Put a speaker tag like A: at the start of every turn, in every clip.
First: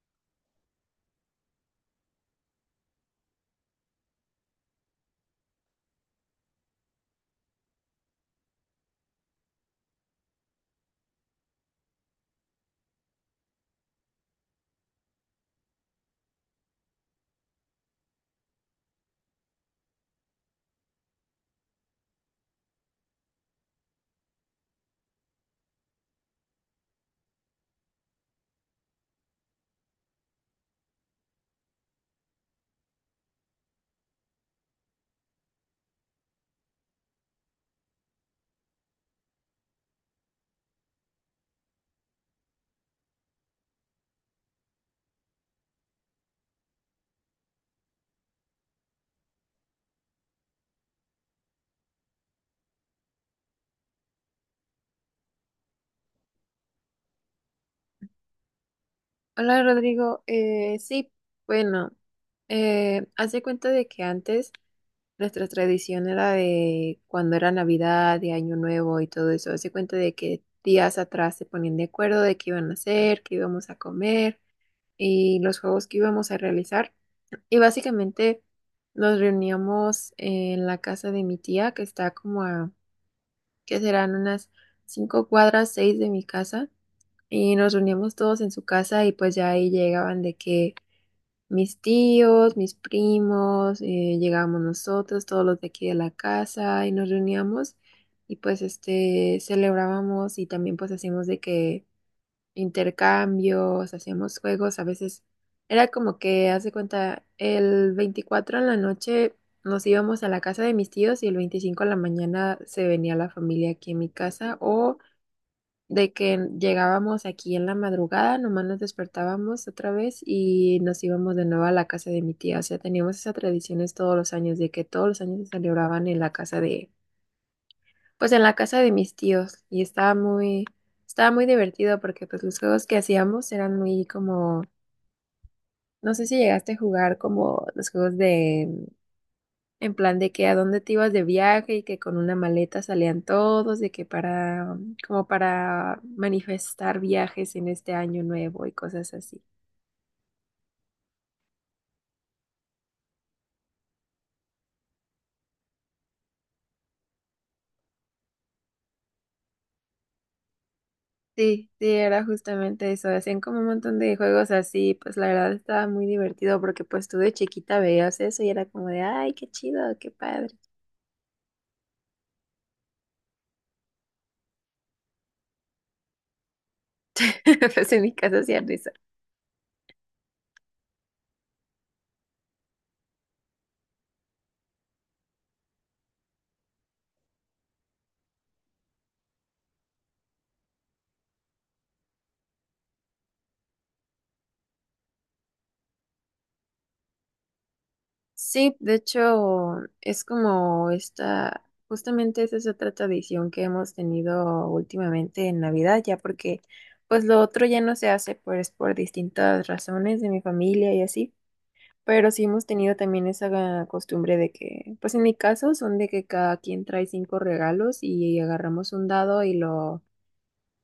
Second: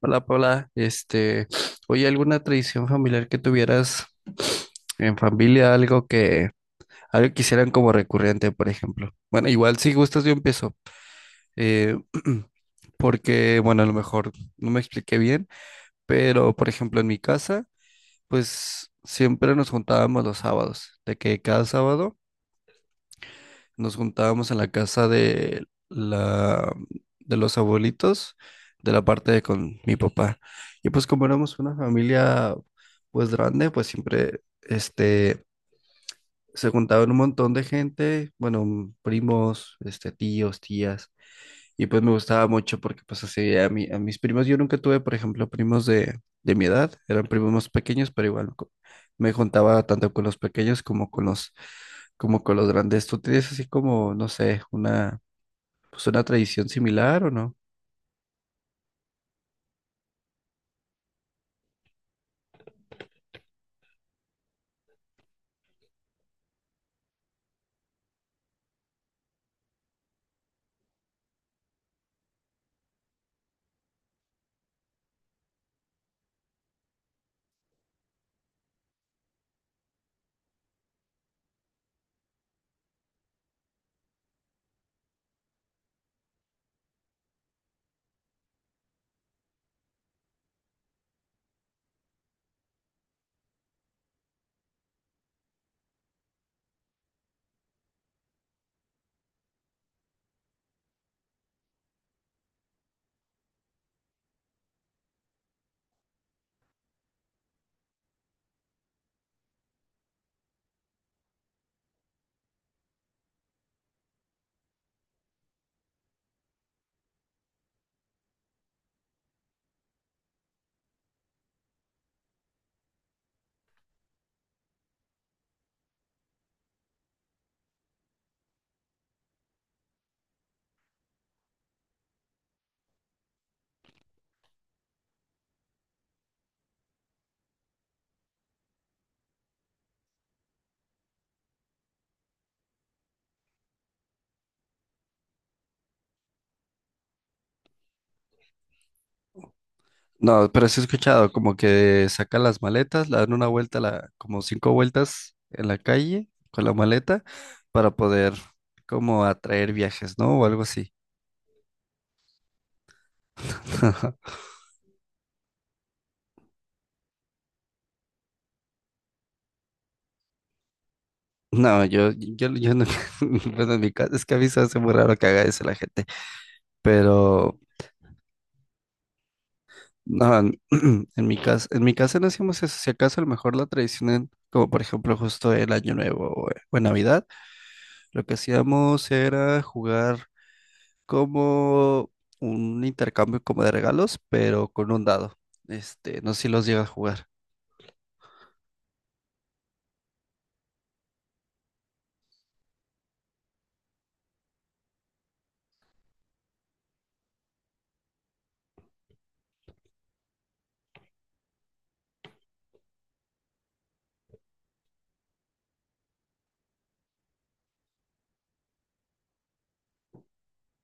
A: Hola Paula, oye, ¿alguna tradición familiar que tuvieras en familia? Algo que quisieran como recurrente, por ejemplo. Bueno, igual si gustas yo empiezo, eh, porque, bueno, a lo mejor no me expliqué bien, pero por ejemplo en mi casa, pues siempre nos juntábamos los sábados, de que cada sábado nos juntábamos en la casa de la de los abuelitos, de la parte de con mi papá. Y pues como éramos una familia pues grande, pues siempre se juntaban un montón de gente, bueno, primos, este tíos, tías. Y pues me gustaba mucho porque pues así a mí, a mis primos, yo nunca tuve, por ejemplo, primos de mi edad, eran primos más pequeños, pero igual me juntaba tanto con los pequeños como con los grandes. ¿Tú tienes así como, no sé, pues una tradición similar o no?
B: Hola Rodrigo. Sí, bueno, hace cuenta de que antes nuestra tradición era de cuando era Navidad, de Año Nuevo y todo eso. Hace cuenta de que días atrás se ponían de acuerdo de qué iban a hacer, qué íbamos a comer y los juegos que íbamos a realizar. Y básicamente nos reuníamos en la casa de mi tía, que está como a, que serán unas 5 cuadras, 6 de mi casa, y nos reuníamos todos en su casa y pues ya ahí llegaban de que mis tíos, mis primos, llegábamos nosotros, todos los de aquí de la casa, y nos reuníamos y pues este celebrábamos y también pues hacíamos de que intercambios, hacíamos juegos, a veces era como que, hace cuenta, el 24 en la noche nos íbamos a la casa de mis tíos y el 25 en la mañana se venía la familia aquí en mi casa o de que llegábamos aquí en la madrugada, nomás nos despertábamos otra vez y nos íbamos de nuevo a la casa de mi tía. O sea, teníamos esas tradiciones todos los años, de que todos los años se celebraban en la casa de, pues en la casa de mis tíos. Y estaba muy divertido porque pues los juegos que hacíamos eran muy como, no sé si llegaste a jugar como los juegos de en plan de que a dónde te ibas de viaje y que con una maleta salían todos, de que para, como para manifestar viajes en este año nuevo y cosas así.
A: No, pero sí he escuchado como que sacan las maletas, la dan una vuelta, como cinco vueltas en la calle con la maleta para poder como atraer viajes, ¿no? O algo así.
B: Sí, sí, era justamente eso. Hacían como un montón de juegos así, pues la verdad estaba muy divertido porque pues tú de chiquita veías eso y era como de, ay, qué chido, qué padre.
A: No, yo no, bueno, en mi caso, es que a mí se hace muy raro que haga eso la gente, pero
B: Pues en mi casa hacían eso.
A: no, en mi casa no hacíamos eso, si acaso a lo mejor la tradición, como por ejemplo justo el Año Nuevo o en Navidad, lo que hacíamos era jugar como un intercambio como de regalos, pero con un dado, este, no sé si los llega a jugar.
B: Sí, de hecho, es como esta, justamente esa es otra tradición que hemos tenido últimamente en Navidad, ya porque pues lo otro ya no se hace pues por distintas razones de mi familia y así, pero sí hemos tenido también esa costumbre de que, pues en mi caso son de que cada quien trae cinco regalos y agarramos un dado y lo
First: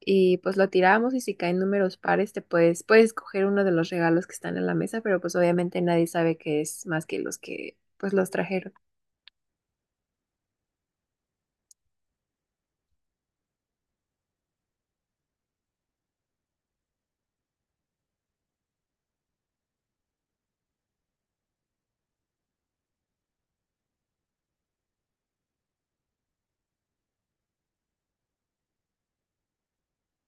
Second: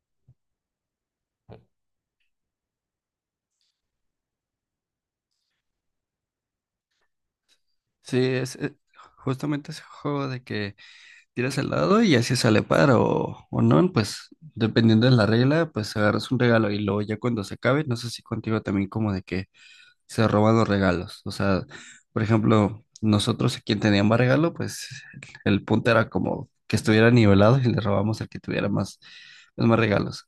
B: y pues lo tiramos y si caen números pares puedes escoger uno de los regalos que están en la mesa, pero pues obviamente nadie sabe qué es más que los que pues
A: Sí,
B: los trajeron.
A: es justamente ese juego de que tiras al dado y así sale par o no, pues dependiendo de la regla, pues agarras un regalo y luego ya cuando se acabe, no sé si contigo también como de que se roban los regalos, o sea, por ejemplo, nosotros a quien tenía más regalo, pues el punto era como que estuviera nivelado y le robamos al que tuviera más, pues, más regalos.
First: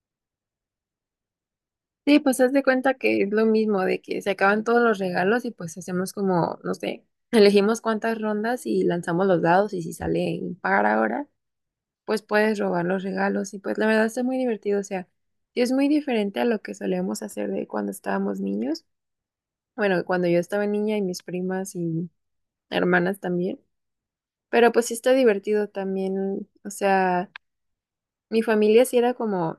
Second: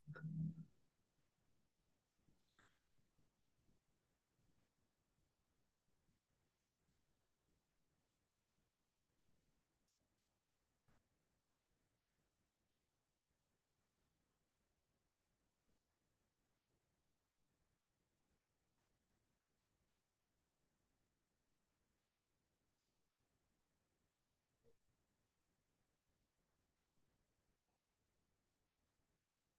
B: Sí, pues haz de cuenta que es lo mismo, de que se acaban todos los regalos y pues hacemos como, no sé, elegimos cuántas rondas y lanzamos los dados y si sale impar ahora, pues puedes robar los regalos y pues la verdad está muy divertido. O sea, sí es muy diferente a lo que solíamos hacer de cuando estábamos niños, bueno, cuando yo estaba niña y mis primas y hermanas también. Pero pues sí está divertido también. O sea, mi familia sí era como,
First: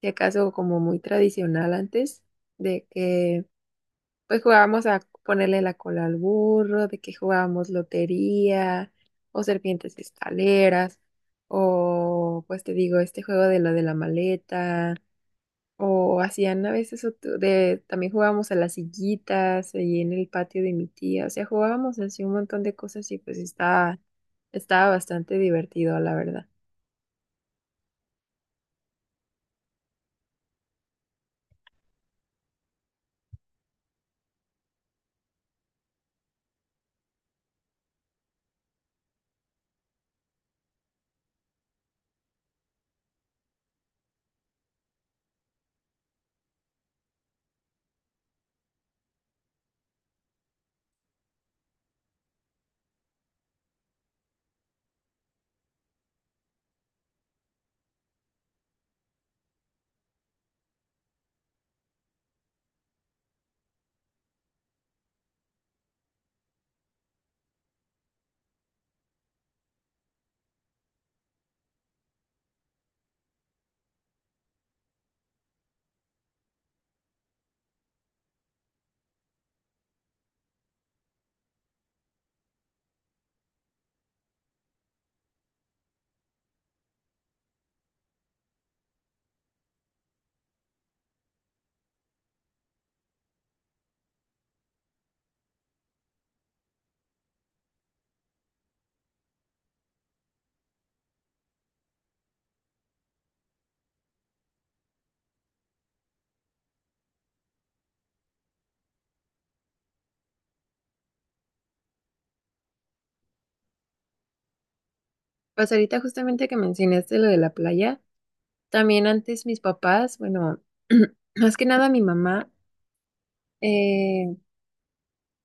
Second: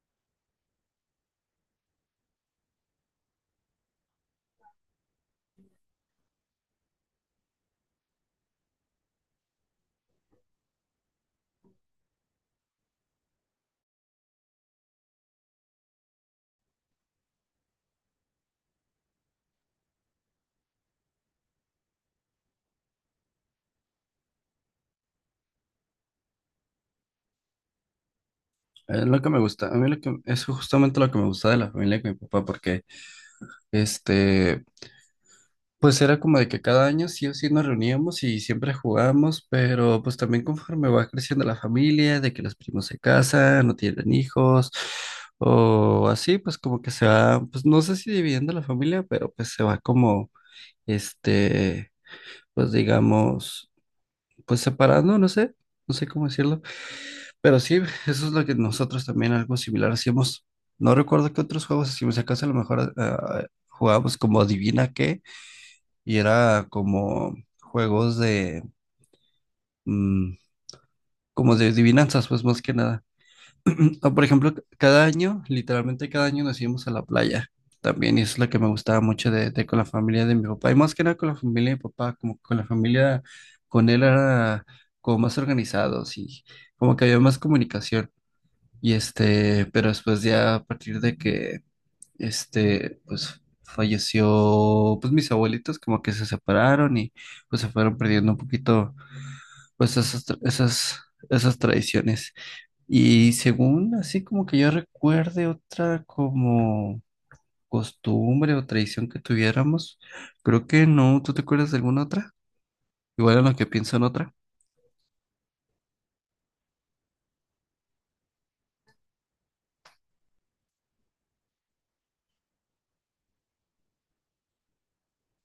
B: si acaso, como muy tradicional antes, de que pues jugábamos a ponerle la cola al burro, de que jugábamos lotería, o serpientes escaleras, o pues te digo, este juego de lo de la maleta. O hacían a veces también jugábamos a las sillitas ahí en el patio de mi tía. O sea, jugábamos así un montón de cosas y pues estaba bastante divertido, la verdad.
A: Es lo que me gusta, a mí lo que, es justamente lo que me gusta de la familia con mi papá porque este... Pues era como de que cada año sí o sí nos reuníamos y siempre jugábamos, pero pues también conforme va creciendo la familia, de que los primos se casan, no tienen hijos, o así, pues como que se va, pues no sé si dividiendo la familia, pero pues se va como, este, pues digamos, pues separando, no sé, no sé cómo decirlo, pero sí, eso es lo que nosotros también algo similar hacíamos. No recuerdo qué otros juegos hacíamos, si acaso a lo mejor ah, jugábamos como adivina qué y era como juegos de, mm, como de adivinanzas, pues más que nada. O, por ejemplo, cada año, literalmente cada año nos íbamos a la playa también, y eso es lo que me gustaba mucho de con la familia de mi papá, y más que nada con la familia de mi papá, como que con la familia, con él era como más organizados y como que había más comunicación. Y este, pero después ya a partir de que, este, pues falleció, pues mis abuelitos como que se separaron y pues se fueron perdiendo un poquito pues esas tradiciones. Y según así como que yo recuerde otra como costumbre o tradición que tuviéramos, creo que no, ¿tú te acuerdas de alguna otra? Igual en lo que pienso en otra.
B: Pues ahorita justamente que mencionaste lo de la playa, también antes mis papás, bueno, más que nada mi mamá, eh,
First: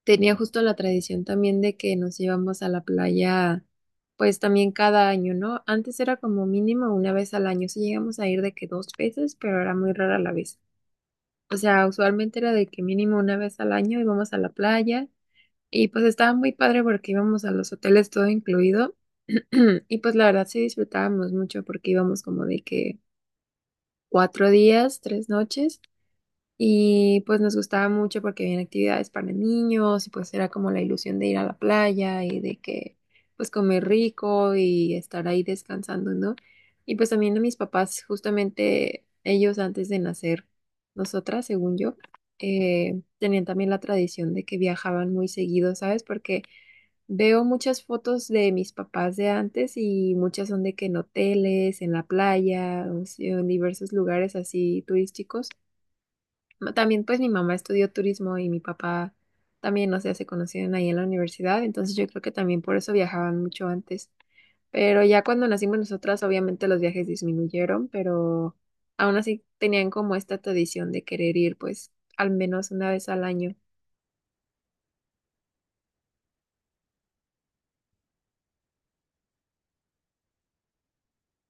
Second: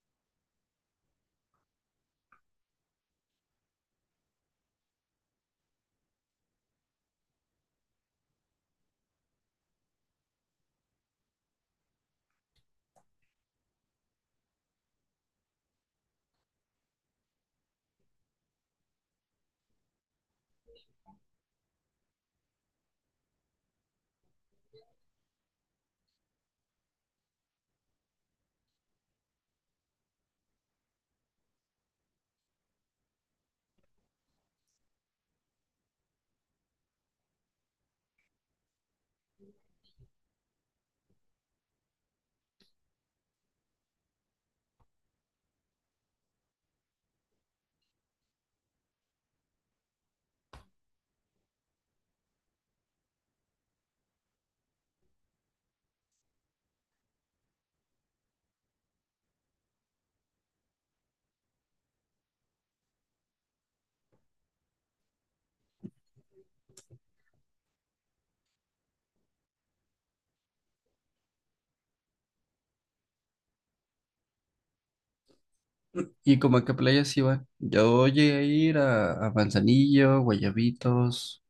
B: tenía justo la tradición también de que nos íbamos a la playa, pues también cada año, ¿no? Antes era como mínimo una vez al año, sí llegamos a ir de que dos veces, pero era muy rara la vez. O sea, usualmente era de que mínimo una vez al año íbamos a la playa y pues estaba muy padre porque íbamos a los hoteles todo incluido y pues la verdad sí disfrutábamos mucho porque íbamos como de que 4 días, 3 noches. Y pues nos gustaba mucho porque había actividades para niños y pues era como la ilusión de ir a la playa y de que pues comer rico y estar ahí descansando, ¿no? Y pues también a mis papás, justamente ellos antes de nacer, nosotras, según yo, tenían también la tradición de que viajaban muy seguido, ¿sabes? Porque veo muchas fotos de mis papás de antes y muchas son de que en hoteles, en la playa, o sea, en diversos lugares así turísticos. También pues mi mamá estudió turismo y mi papá también, o sea, se conocieron ahí en la universidad, entonces yo creo que también por eso viajaban mucho antes. Pero ya cuando nacimos nosotras, obviamente los viajes disminuyeron, pero aún así tenían como esta tradición de querer ir pues al menos una vez al año.
A: ¿Y como a qué playas iban? Yo llegué a ir a Manzanillo, Guayabitos.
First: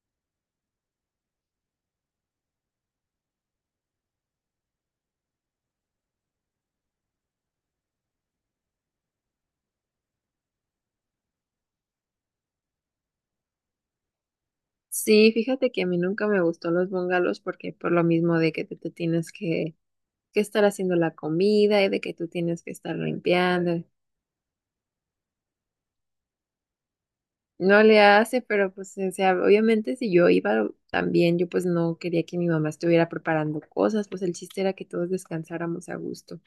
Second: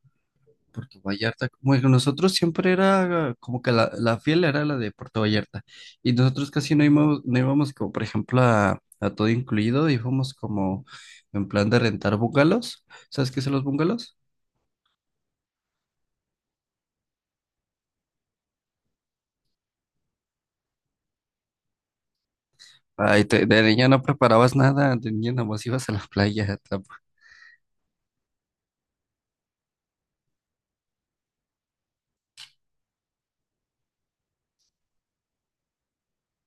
A: Puerto Vallarta. Bueno, nosotros siempre era como que la fiel era la de Puerto Vallarta. Y nosotros casi no íbamos, no íbamos como, por ejemplo, a todo incluido, íbamos como en plan de rentar bungalows. ¿Sabes qué son los bungalows?
B: Sí, fíjate que a mí nunca me gustó los bungalows porque por lo mismo de que tú te tienes que estar haciendo la comida y de que tú tienes que estar
A: Ay, de
B: limpiando.
A: niña no preparabas nada, de niña nomás ibas a la playa. Tam-
B: No le hace, pero pues, o sea, obviamente si yo iba también, yo pues no quería que mi mamá estuviera preparando cosas, pues el chiste era que todos descansáramos a gusto.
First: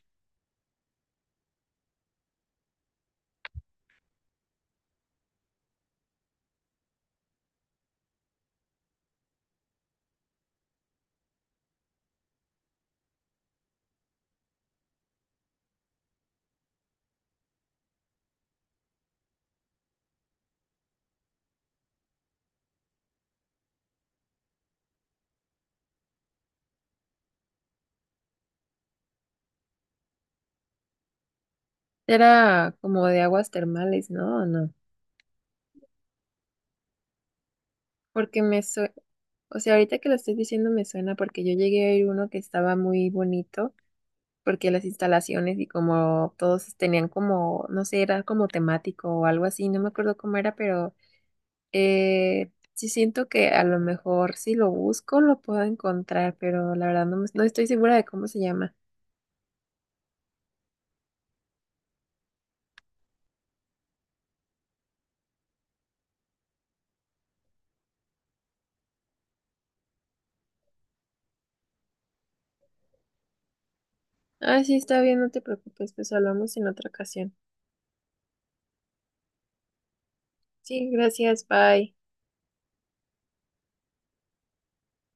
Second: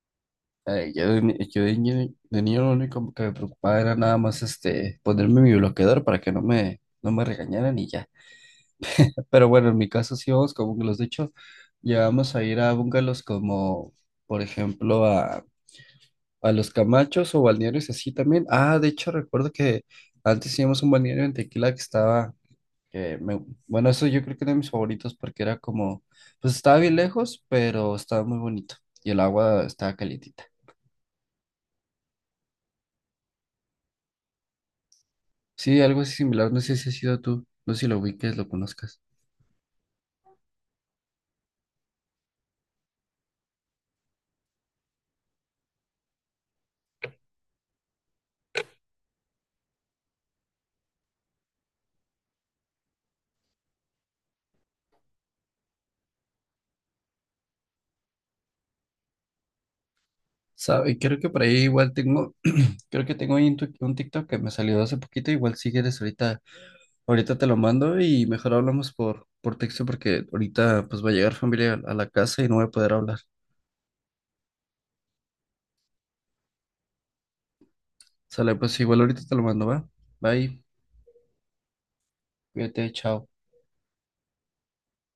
A: Ay, yo de, ni- yo de niño lo único que me preocupaba era nada más este, ponerme mi bloqueador para que no me, no me regañaran y ya. Pero bueno, en mi caso sí vamos con bungalows. De hecho, ya vamos a ir a bungalows como, por ejemplo, a Los Camachos o balnearios así también. Ah, de hecho, recuerdo que antes íbamos a un balneario en Tequila que estaba, que me, bueno, eso yo creo que era de mis favoritos porque era como, pues estaba bien lejos, pero estaba muy bonito y el agua estaba calientita.
B: Era como de aguas termales, ¿no? ¿O no?
A: Sí, algo así similar, no sé si ha sido tú, no sé si lo ubiques,
B: Porque
A: lo conozcas.
B: o sea, ahorita que lo estoy diciendo me suena porque yo llegué a ir uno que estaba muy bonito, porque las instalaciones y como todos tenían como, no sé, era como temático o algo así, no me acuerdo cómo era, pero sí siento que a lo mejor si lo busco lo puedo encontrar, pero la verdad no, no estoy segura de cómo se llama.
A: ¿Sabe? Creo que por ahí igual tengo... Creo que tengo ahí un TikTok que me salió hace poquito, igual si quieres ahorita ahorita te lo mando y mejor hablamos por texto porque ahorita pues va a llegar familia a la casa y no voy a poder hablar.
B: Ah, sí, está bien, no te preocupes, pues hablamos en otra ocasión.
A: Sale, pues igual ahorita te lo mando, ¿va? Bye,
B: Sí, gracias, bye.
A: cuídate, chao.